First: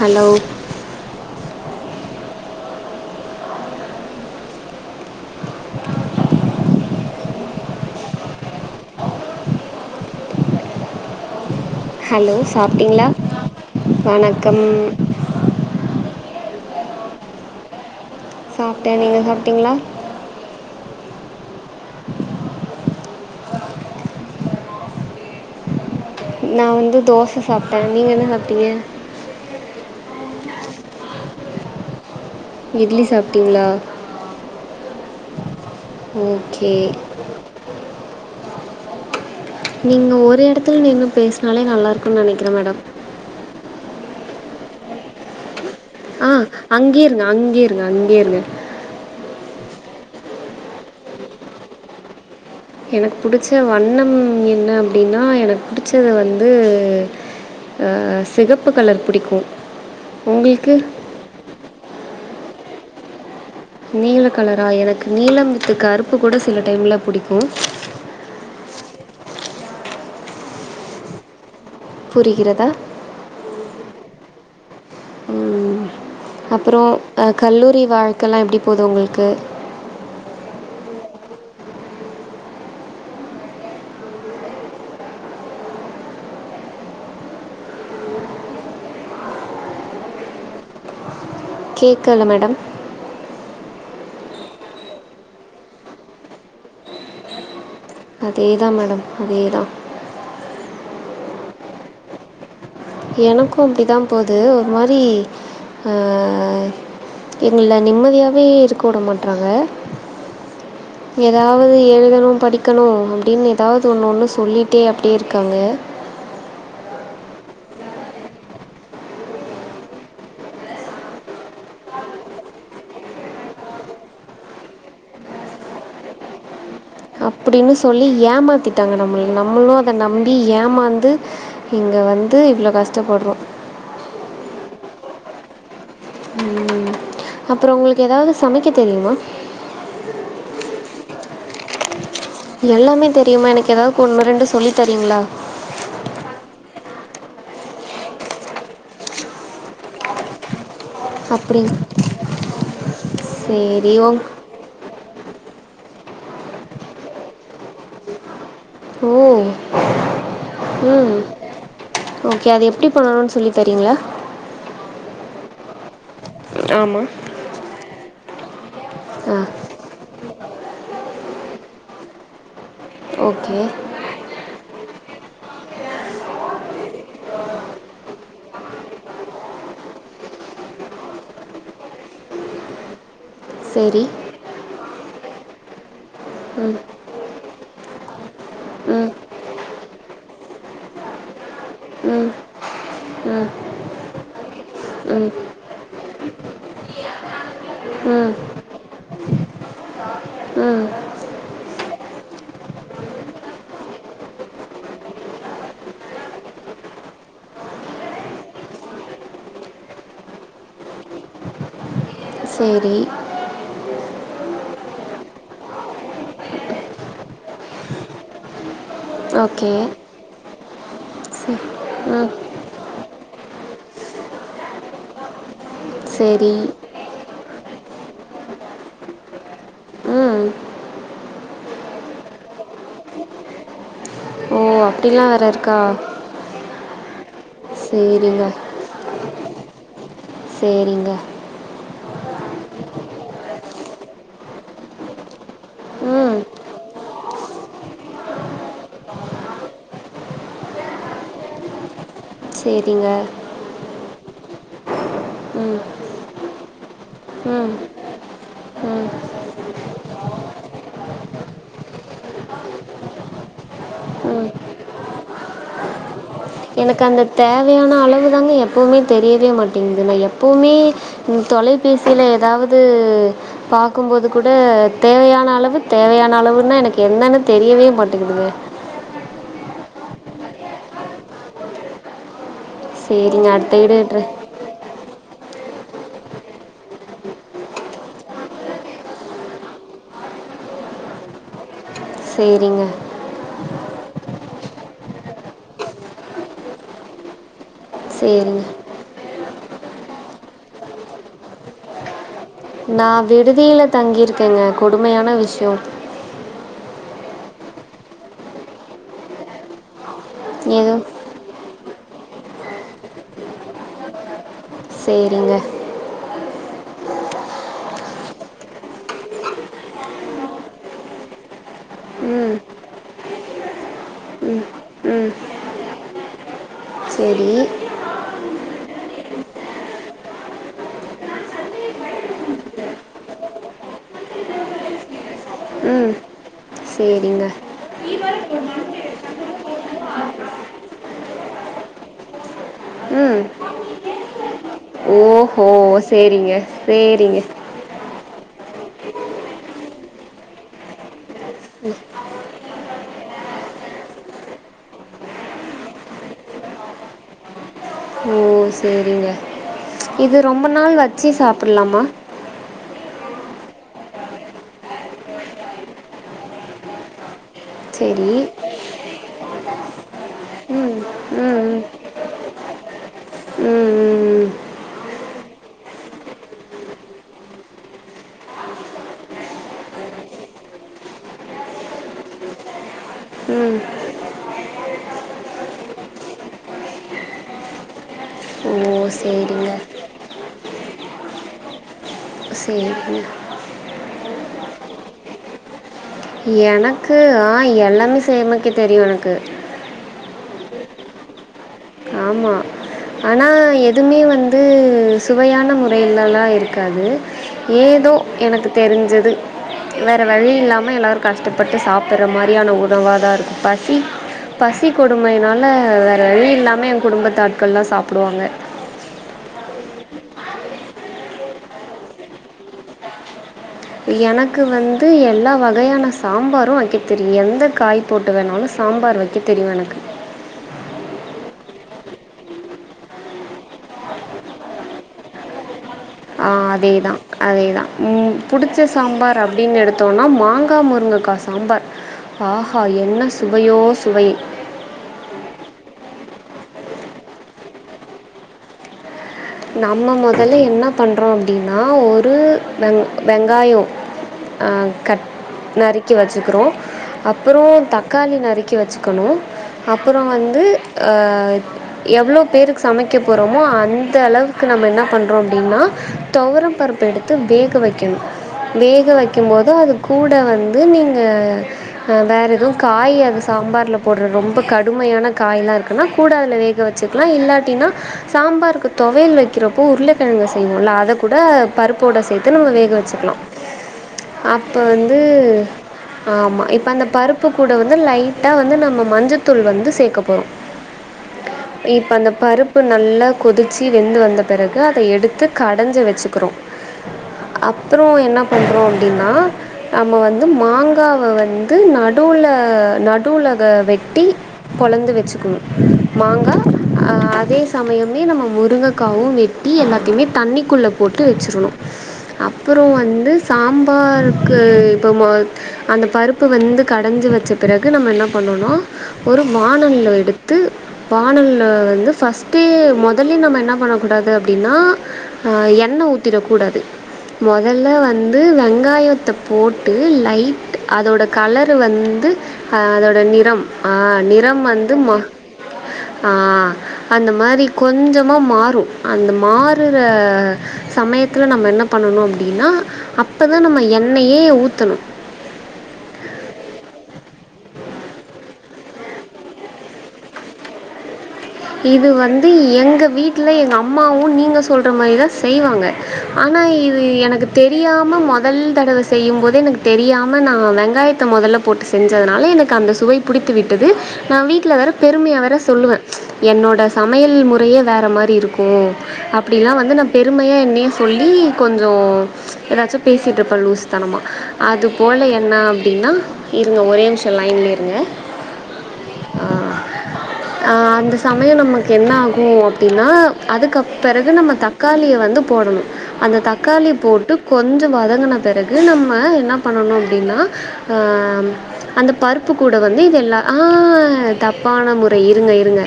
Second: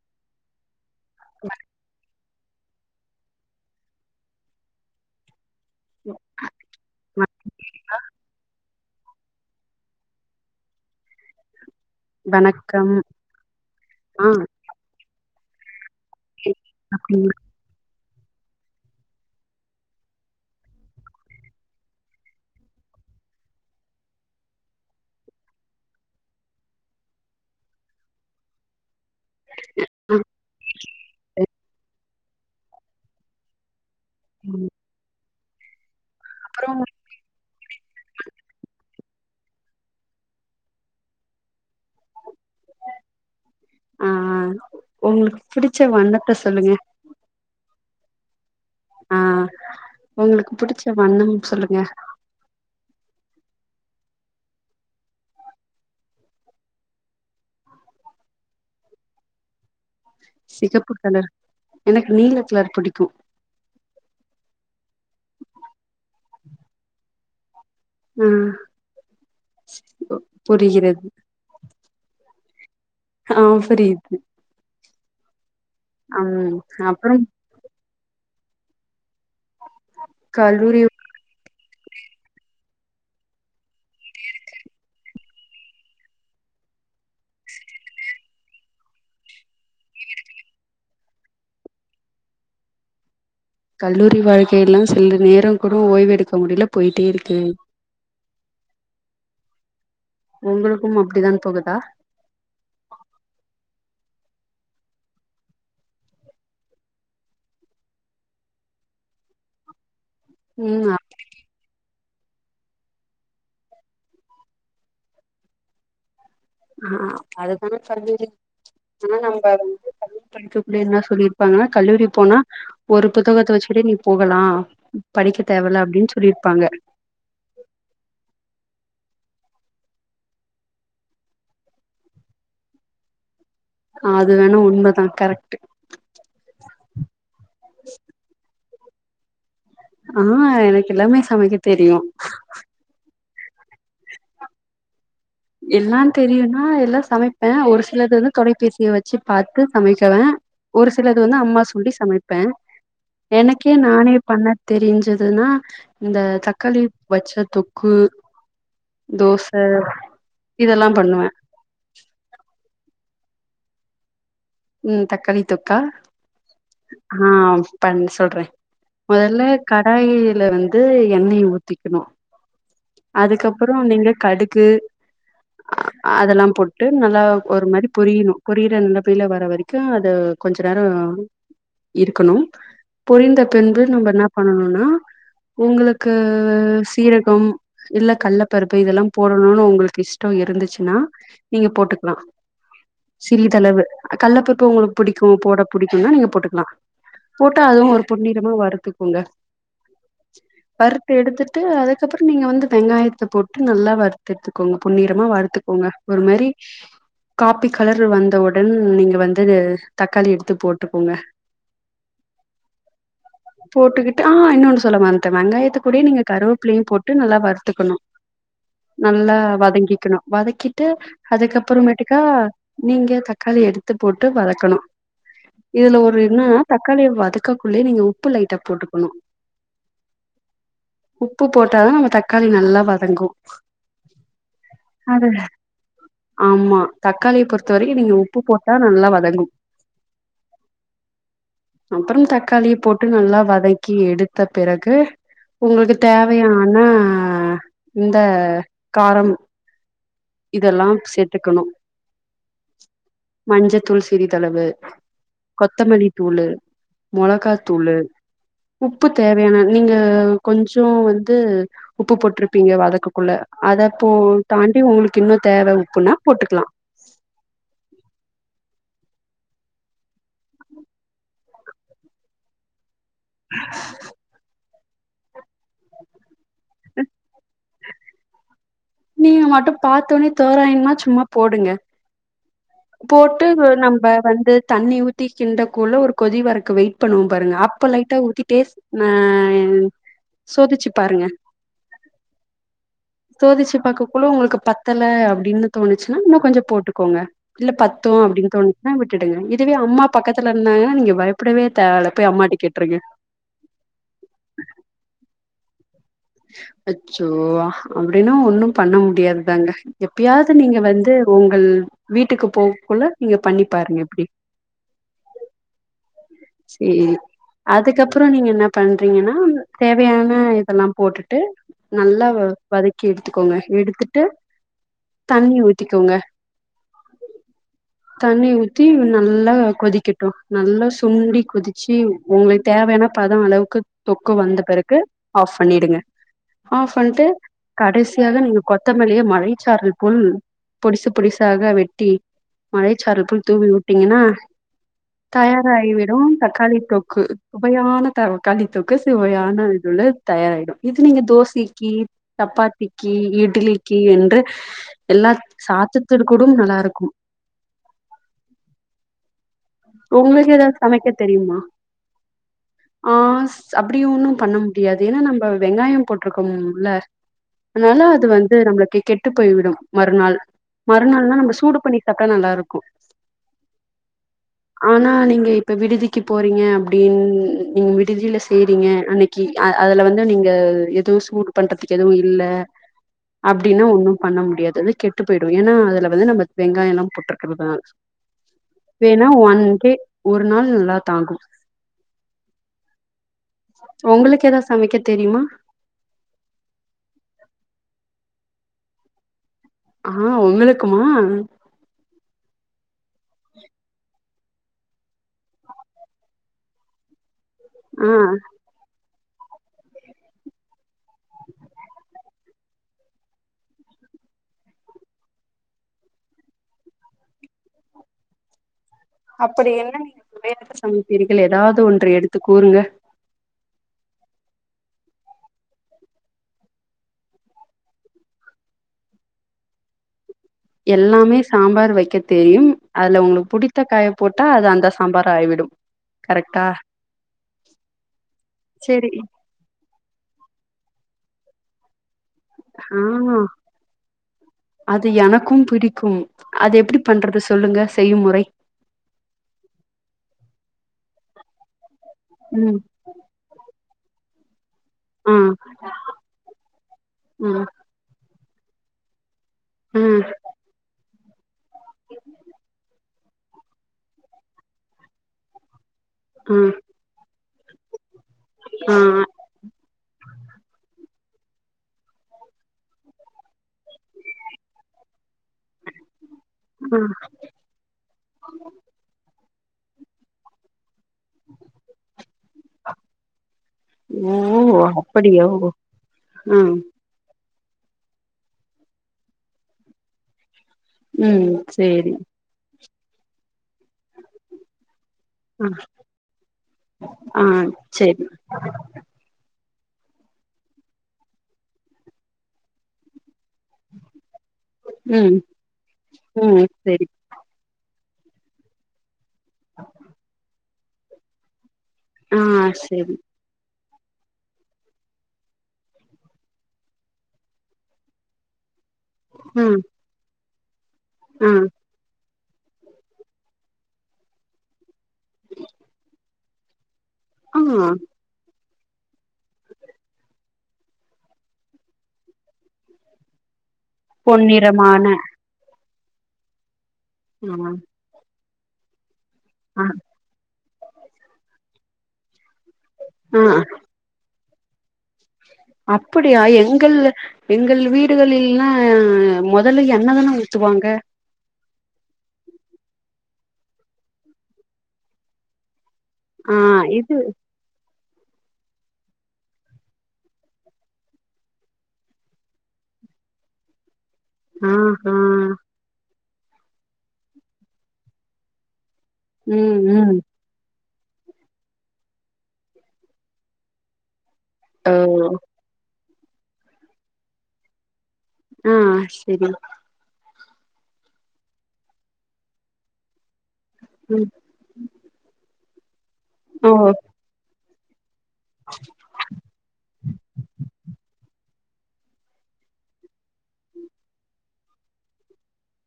hello வர [inaudible] கேட்டிங்ளா hello வணக்கம் சாப்பிட்டிங்களா ஆ வணக்கம் [unintelligible] சாப்ட நீங்க சாப்டீங்களா நா வந்து தோச சாப்ட்ட நீங்க என்ன சாப்ட்டீங்க இருக்கு இட்லி சாப்டிங்களா உம் ஓகே நீங்க ஒரு எடத்துல நின்னு பேசுனாலே நல்லாயிருக்கும் நெனக்கிற மேடம் அ அஹ் உங்களுக்கு பிடிச்சவன் ஆஹ் அங்கே இருங்க அங்கே இருங்க அங்கே இருங்க ஆஹ் உங்களுக்கு பிடிச்ச வண்ணம் சொல்லுங்க எனக்கு புடிச்ச வண்ணம் என்ன அப்டினா எனக்கு புடிச்சது வந்து அ செகப்பு கலர் பிடிக்கும் சிகப்பு கலர் எனக்கு நீலக் கலர் பிடிக்கும் நீல கலரா எனக்கு நீலம் வித் கருப்பு கூட சில டைம்ல பிடிக்கும் ஹம் புரிகிறது புரிகிறதா ஆஹ் புரியுது ம் அம் அப்றோம் அப்புறம் அ கல்லூரி வாழ்கலாம் எப்படிப் போது உங்களுக்கு கல்லூரி கேக்கல மேடம் கல்லூரி வாழ்க்கை எல்லாம் சில நேரம் கூட ஓய்வு எடுக்க முடில போயிட்டே இருக்கு அதே தா மேடம் அதே தா உங்களுக்கும் அப்படி தான் போகுதா எனக்கும் அப்படி தா போது ஒரு மாரி ஆஹ் எங்கள நிம்மதியாவே இருக்க விட மாட்றாங்க உம் அ எதாவது எழுதணும் படிக்கணும் அப்படின்னு எதாவது ஒன்னு ஒன்னு சொல்லிட்டே அப்படியே இருக்காங்க ஆஹ் அது தானே கல்லூரி ஆனா நம்ப வந்து கல்லூரி [unintelligible] என்ன சொல்லிருப்பாங்க கல்லூரி போனா ஒரு புத்தகத்த வச்சுகிட்டே நீ போகலா படிக்க தேவ இல்ல அப்டின்னு சொல்லிருப்பாங்க அப்படின்னு சொல்லி ஏமாத்திட்டாங்க நம்மள நம்மளும் அத நம்பி ஏமாந்து இங்க வந்து இவ்ளோ கஷ்டப்பட்றோ அது வேணா உண்மதா கரெக்ட்டு ம் அப்புறோ உங்களுக்கு ஏதாவது சமைக்க தெரியுமா ஆ எனக்கு எல்லாமே சமைக்க தெரியு எல்லாமே தெரியுமா எனக்கு ஏதாவது ஒன்னு ரெண்டு சொல்லித்தரீங்களா எல்லாந் தெரியுன்னா எல்லா சமைப்பே ஒரு சிலது வந்து தொலைபேசிய வச்சு பாத்து சமைக்குவே ஒரு சிலது வந்து அம்மா அப்படி சொல்லி சமைப்பே எனக்கே சரி ஓ நானே பண்ண தெரிஞ்சதுன்னா இந்த தக்காளி வச்ச தொக்கு தோச இதெல்லா உம் பண்ணுவே ஓகே அது எப்டி பண்ணணும்னு சொல்லித் தரீங்களா ம் தக்காளி தொக்கா ஆமாம் ஆ பண் சொல்றே ஆ மொதல்ல கடாயில வந்து எண்ணெய ஊத்திக்கணு ஓகே அதுக்கப்புறோ நீங்க கடுகு அ அதெல்லா போட்டு நல்லா ஒரு மாரி பொரியணு பொரியிற நலமல வர வரைக்கு அது கொஞ்ச நேரோ இருக்கணு பொரிந்த பின்பு சரி நம்ப என்ன பண்ணணும்னா உங்களுக்கு ம் சீரகம் இல்ல கல்லபருப்பு இதெல்லா ம் போடணுனு உங்களுக்கு இஷ்டோ இருந்துச்சுன்னா நீங்க போட்டுக்கலா ம் சிறிதளவு கல்லபருப்பு உங்களுக்கு பு ம் டிக்கு ம் போட புடிக்கும்னா நீங்க போட்டுக்கலா போட்டா அதுவு ஒரு ம் பொன்னிறமா வறுத்துக்குங்க ம் வறுத்து எடுத்துட்டு அதுக்கப்புறோ நீங்க வந்து வெங்காயத்த போட்டு நல்லா வறுத்து எத்துக்கோங்க பொன்னிறமா வறுத்துக்கோங்க ஒரு மேரி காஃபி கலர் வந்தவுடன் நீங்க வந்து தக்காளி எடுத்து போட்டுக்கோங்க சே ரி போட்டுக்கிட்டு ஆ இன்னொன்னு சொல்ல மறந்துட்டே வெங்காயத்தக்கூடேயே நீங்க கருவேப்பிள்ளையு போட்டு நல்லா வறுத் துக்கணு நல்லா ஓகே வதங்கிக்கணு வதக்கிட்டு சரி அதுக்கப்புறமேட்டுக்கா ம் நீங்க தக்காளி எடுத்து போட்டு வதக்கணு இதுல ஒரு சரி என்னன்னா தக்காளி வதக்கக்குள்ளேயே நீங்க உப்பு லைட்டா போட்டுக்கணு ம் உப்பு போட்டாதா அந்த தக்காளி நல்லா வதங்கு ஓ அது அப்டிலா வேற இருக்கா ஆமா தக்காளிய பொறுத்த வரைக்கு நீங்க உப்பு போட்டா நல்லா வதங்கு சேரிங்க அப்புறம் தக்காளிய போட்டு நல்லா வதக்கி எடுத்த பிறகு உங்களுக்கு ம் தேவையான இந்த காரம் இதெல்லாம் சேத்துக்கணும் சேரிங்க மஞ்சத்தூள் சிறிதளவு ம் கொத்தமல்லி தூளு ம் மொளகாத்தூளு உப்பு ம் தேவையான நீங்க கொஞ்சோ வந்து உப்பு போட்ருப்பீங்க வதக்ககுள்ள அத போ ம் தாண்டி உங்களுக்கு இன்னு தேவ உப்புன்னா போட்டுக்கலா எனக்கு அந்த தேவையான அளவுதாங்க எப்பவுமே தெரியவே மாட்டேங்குது நா எப்பவுமே ம் தொலைபேசியில ஏதாவ்து பாக்கும்போது கூட தேவையான அள வு தேவையான அளவுன்னா எனக்கு என்னன்னு தெரியவே மாட்டேங்குதுங்க நீங்க மட்டும் பார்த்தவுனே தோராயுமா சும்மா போடுங்க போட்டு சரிங்க அடுத்த வீடு நம்ப ட்ர வந்து தண்ணி கிண்ட கூழ ஒரு கொதி வறக்க வெயிட் பண்ணுவோம் பாருங்க அப்ப லைட்டா ஊத்தி டேஸ்ட் ஹான் சோதிச்சு பாருங்க சேரிங்க சோதிச்சு பாக்ககுள்ள உங்களுக்கு பத்தல அப்டின்னு தோணுச்சுன்னா இன்னும் கொஞ்சம் போட்டுக்கோங்க இல்ல அப்டின்னு சரிங்க தோணுதுன்னா விட்டுங்க இதுவே அம்மா பக்கத்துல இருந்தாங்கன நீங்க பயப்படவே தேவை இல்ல போய் அம்மாட்ட கேளு நான் விடுதியில தங்கியிருக்கேங்க கொடுமையான விஷயோ அச்சோ அப்டின்னா ஒன்னும் பண்ண முடியாதுதாங்க எப்டியாவ்து நீங்க எதுவும் வந்து உங்கள் வீட்டுக்கு போகக்குள்ள நீங்க பண்ணி பாருங்க எப்டி சேரிங்க செரி அதுக்கப்புறம் நீங்க என்ன பண்றீங்கன்னா தேவையான இதெல்லாம் போட்டுட்டு நல்லா ம் வதக்கி எடுத்துக்கோங்க எடுத்துட்டு ம் ம் தண்ணி ஊத்திக்கோங்க சரி தண்ணி ஊத்தி நல்லா கொதிக்கட்டும் நல்லா சுண்டி கொதிச்சி உங்களுக்கு தேவையான பதம் அளவுக்கு தொக்கு வந்த பிறகு ஆஃப் பண்ணிடுங்க ம் ஆப் பண்ணிட்டு சேரிங்க கடைசியா தான் நீங்க கொத்தமல்லியே மழைச்சாரல் போல் பொடிசு பொடிசாக வெட்டி மழைச்சாரல் ம் போல தூவி விட்டீங்கன்னா ஓஹோ தயாராகிவிடும் சேரிங்க தக்காளி தொக்கு சேரிங்க சுவையான தர தக்காளித் தொக்கு சுவையான இதுல தயாராயிடும் இது நீங்க தோசைக்கு சப்பாத்திக்கு இட்லிக்கு என்று எல்லா சாதத்திற்கும் கூடும் நல்லா இருக்கும் ஓ சேரிங்க இது உங்களுக்கு ரொம்ப ஏதாவது நாள் சமைக்க வச்சு சாப்பிடலாமா ஆஹ் அப்படியும் ஒன்னும் பண்ண முடியாது ஏன்னா நம்ம வெங்காயம் போட்டிருக்கோம் இதுல அதனால அது சரி வந்து நம்மளுக்கு கெ கெட்டு போய்விடும் மறுநாள் ம் மறுநாள்னா நம்ம ம் சூடு ம் பண்ணி சாப்பிட்டா நல்லா இருக்கும் ம் ஆனா நீங்க இப்ப விடுதிக்கு போறீங்க அப்படின்னு நீங்க விடுதியில செய்றீங்க அன்னை க்கி அதுல வந்து நீங்க எதுவும் சூடு பண்றதுக்கு எதுவும் இல்ல ம் ம் அப்படின்னா ஒண்ணும் பண்ண முடியாது அது வந்து கெட்டு போயிடும் ஏன்னா அதுல வந்து நம்ம வெங்காயம்ல்லாம் போட்டுருக்கறிறதுனால ஓ அ சரிங்க ஒன்டே ஒரு நாள் நல்ல தான் சேரி உங்களுக்கு ஏதாவது சமைக்க தெரியுமா எனக்கு ஆ எல்லாமே செமைக்க தெரியும் எனக்கு ஆஹ் உங்களுக்குமா ஆமா ஆனா எதுவுமே வந்து சுவையான முறையிலல்லாம் இருக்காது ஆ ஏதோ எனக்கு தெரிஞ்சது வேற வழி இல்லாம எல்லா கஷ்டப்பட்டு சாப்பிடடுற மாதிரி யான உணவா தான் இருக்கு பசி பசி கொடுமையினால வேற வழி இல்லாம குடும்பத்தாட்கள்லாம் சாப்பிடுவாங்க அப்படி என்ன நீங்க சமைக்கிறிர்கள் ஏதாவது ஒன்று எடுத்து கூறுங்க எனக்கு வந்து எல்லா வகையான சாம்பாரும் வைக்க தெரியும் எந்த காய போட்டு வேணாலும் சாம்பார் வைக்க தெரியும் எனக்கு எல்லாமே சாம்பார் வைக்க தெரியும் அதுல உங்களுக்கு பிடித்த காய போட்டா அது அந்த சாம்பார் ஆகிவிடும் அதேதா அதேதா ம் உனகு புடிச்ச சேரி சாம்பாரு அப்படின்னு எடுத்தோம்னா மாங்கா முருங்கக்கா சாம்பார் ஆஹா என்ன ஆ சுவையோ சுவை அது எனக்கு பிடிக்கு அது எப்படி பண்றது சொல்லுங்க செய்யும் முறை நம்ம முதல்ல என்ன பண்ணுறோ அப்டின்னா ஒரு ம் வெங வெங்காய அ கட் ஆ நறுக்கி வச்சுக்கிறோ ஆ அப்றோ த தக்காளி நறுக்கி வச்சுக்கணு ஆ அப்புறோ வந்து ஆ எவ்ளோ பேருக்கு சமைக்க போறோமோ அந் மற்ற அளவுக்கு நம்ம என்ன பண்ணுறோ அப்டின்னா ஆ துவர பருப்பு எடுத்து வேக வைக்கணு ஆ வேக வைக்கு போது அது கூட வந்து நீங்க வேற எதும் காய் அது சாம்பார்ல போடுற ரொம்ப கடுமையான காய்லா இருக்குன்னா கூட அதுல ஆ வச்சுக்கலா இல்லாட்டினா சாம்பாருக்கு தொவையல் வைக்கிறப்போ உருளைக்கிழங்கு செய்வோம்ல அதை கூட பருப்போட சேர்த்து நம்ம வேக வச்சுக்கலா ஓ அப்ப வந்து அப்படியா ஓ ஆ ஆமா இப்ப அந்த பருப்பு கூட வந்து லைட்டாக வந்து நம்ம மஞ்சத்தூள் வந்து சேர்க்க போகிறோ ம் இப்ப சேரி அந்த பருப்பு நல்லா கொதிச்சு வெந்து வந்த பிறகு அத எடுத்து ஆ கடச்சி வச்சுக்கிறோ ஆ அப்றோ சேரி என்ன பண்ணுறோ ஏனா நம்ம வந்து மாங்காவை வந்து நடுல நடுல வெட்டி பொளந்து ம் வச்சுக்கனு மாங்கா ம் சேரி அ அதே சமயமுமே முருங்கைக்காவு வெட்டி எல்லாத்தையுமே தண்ணிக்குள்ளா போட்டு வச்சருணு ஆ அப்றனம் சேரி வந்து சாம்பாருக்கு இப்ப ம அந்த பருப்பு வந்து கடஞ்சி வச்சிகிறதுக்கு நம்ம என்ன பண்ணனு ஒரு ம் வானவில எடுத்து ஆ வானவில வந்து ஃபர்ஸ்ட்டே மொத் வெள்ளி கிழமா நம்ம என்ன பண்ணக்கூடாது அப்டின்னா ஆ எண்ணெ ஊத்திடக்கூடாது ஆ மோதல்லா வந்து வந்து வெங்காயத்த போட்டு லைட் அதோட கலரு வந்து அ அதோட நிறம் ஆ நிறம் வந்து பொன்னிறமான போ ஆ அந்த ஆ மாரி கொஞ்சமா மாறும் அந்த ஆ மாறுற சமயத்துல நம்ம என்ன பண்ணணு அப்டின்னா ஆ அப்ப தா நம்ம எண்ணெயே ஊத்தணு அப்டியா எங்கள் எங்கள் வீடுகளில்லா முதல்ல எண்ணதானே ஊத்துவாங்க இது வந்து எங்க வீட்ல எங்க அம்மாவு நீங்க சொல்ற மாரிதா செய்வாங்க ஆனா இது எனக்கு தெரியாம முதல் தடவை செய்யு போதே எனக்கு தெரியாம நா வெங்காயத்த முதல்ல போட்டு செஞ்சதுனால எனக்கு அந்த சுவை பிடித்து விட்டது நா ஆ வீட்ல வேற ஆ பெருமையா வேற சொல்லுவே என்னோட சமையல் முறையே வேற மாரி இருக்கு ம் அப்டிலா ம் வந்து நா பெரு ம் பெருமைய என்னையே சொல்லி கொஞ்ச ஏதாச்சி பேசிட்டு இருப்பே லூஸ் அது ஓ போல என்ன அப்டின்னா இருங்க ஒரே நிமிஷம் லைனில்லே இருங்க ம் ஆ சேரி ஆ அந்த சமய நமக்கு என்ன ஆகும் அப்டின்னா அதுக்கு அப் ம் பிறகு நம்ம தக்காளிய வந்து போடணு அந்த ஓ தக்காளி போட்டு கொஞ்சோ வத க்கன பிறகு நம்ம என்ன பண்ணணு அப்டின்னா அந்த பருப்பு கூட வந்து இத எல்லா ஆ தப்பான முறை இருங்க இருங்க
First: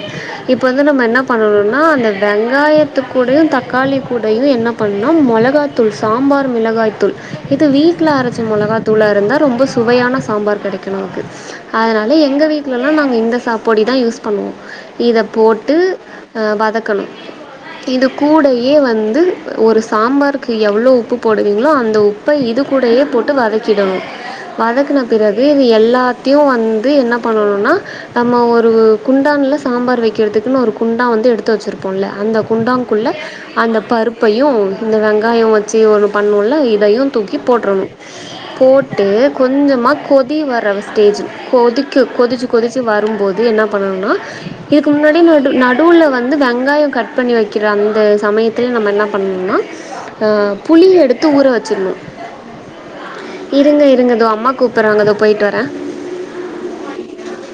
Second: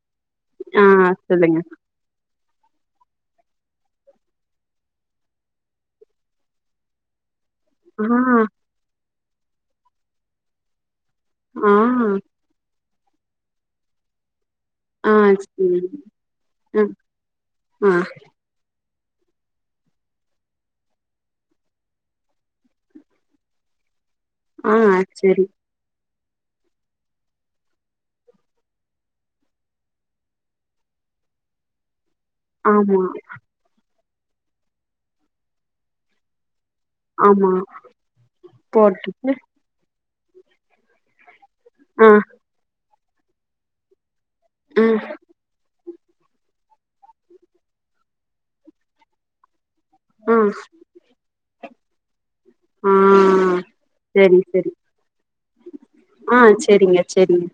ப்ப ஆ வந்து நம்ம என்ன சொல்லுங்க பண்ணணுன்னா அந்த வெங்காயத்து கூடையு தக்காளி கூடையு என்ன பண்ணுன்னா மொளகாதூள் சாம்பார் மிளகாய்தூள் இது ஆ வீட்ல அரச்ச மொளகாதூள்ளாருந்தா ரொம்ப சுவையான சாம்பார் கிடைக்கு நமக்கு ஆ அதுனால எங்க வீட்டுலல்லா நாங்க இந்த சாப் பொடி தா யூஸ் பண்ணுவோ ஆ இத போட்டு சரி அ ஆ வதக்கணு ஆ இது கூடயே வந்து ஒரு சாம்பாருக்கு எவ்ளோ உப்பு போடுவீங்களோ அந்த உப்ப இது கூடயே போட்டு வதக்கிடணு ஆ வதக்குன பிறகு சரி இது எல்லாத் த்தியு வந்து என்ன பண்ணணுன்னா நம்ம ஒரு குண்டான்ல சாம்பார் வெக்கிறதுக்குன்னு ஒரு குண்டா வந்து எடுத்து வெச்சிர்ப்போல்ல அந்த ஆமா குண்டாங்குள்ள அந்த பருப்பையு இந்த வெங்காய வச்சி ஒன்னு பண்ணுவோல்ல இதையு தூக்கி ஆமா போட்றனு போட்டு போட்டுட்டு கொஞ்சமா கொதி தி வர ஸ்டேஜ்ஜு கொதிக்க ஆ கொதிச்சி கொதிச்சி வரும்போது என்ன பண்ணணுன்னா ஆ இதுக்குமுன்னாடி நடு நாட் நடுல வந்து வெங்காயொ கட் பண்ணி வெக்கிற அந்த சமயத்துல நம்ப என்னா பண்ணனுன்னா அ ஆ புளி எடுத்து ஊற வச்சிற்ணு ஆ இருங்க இருங்க தோ சரி அம்மா சரி கூப்பறாங்க தோ பொய்ட்டு வர ஆ செரிங்க செரிங்க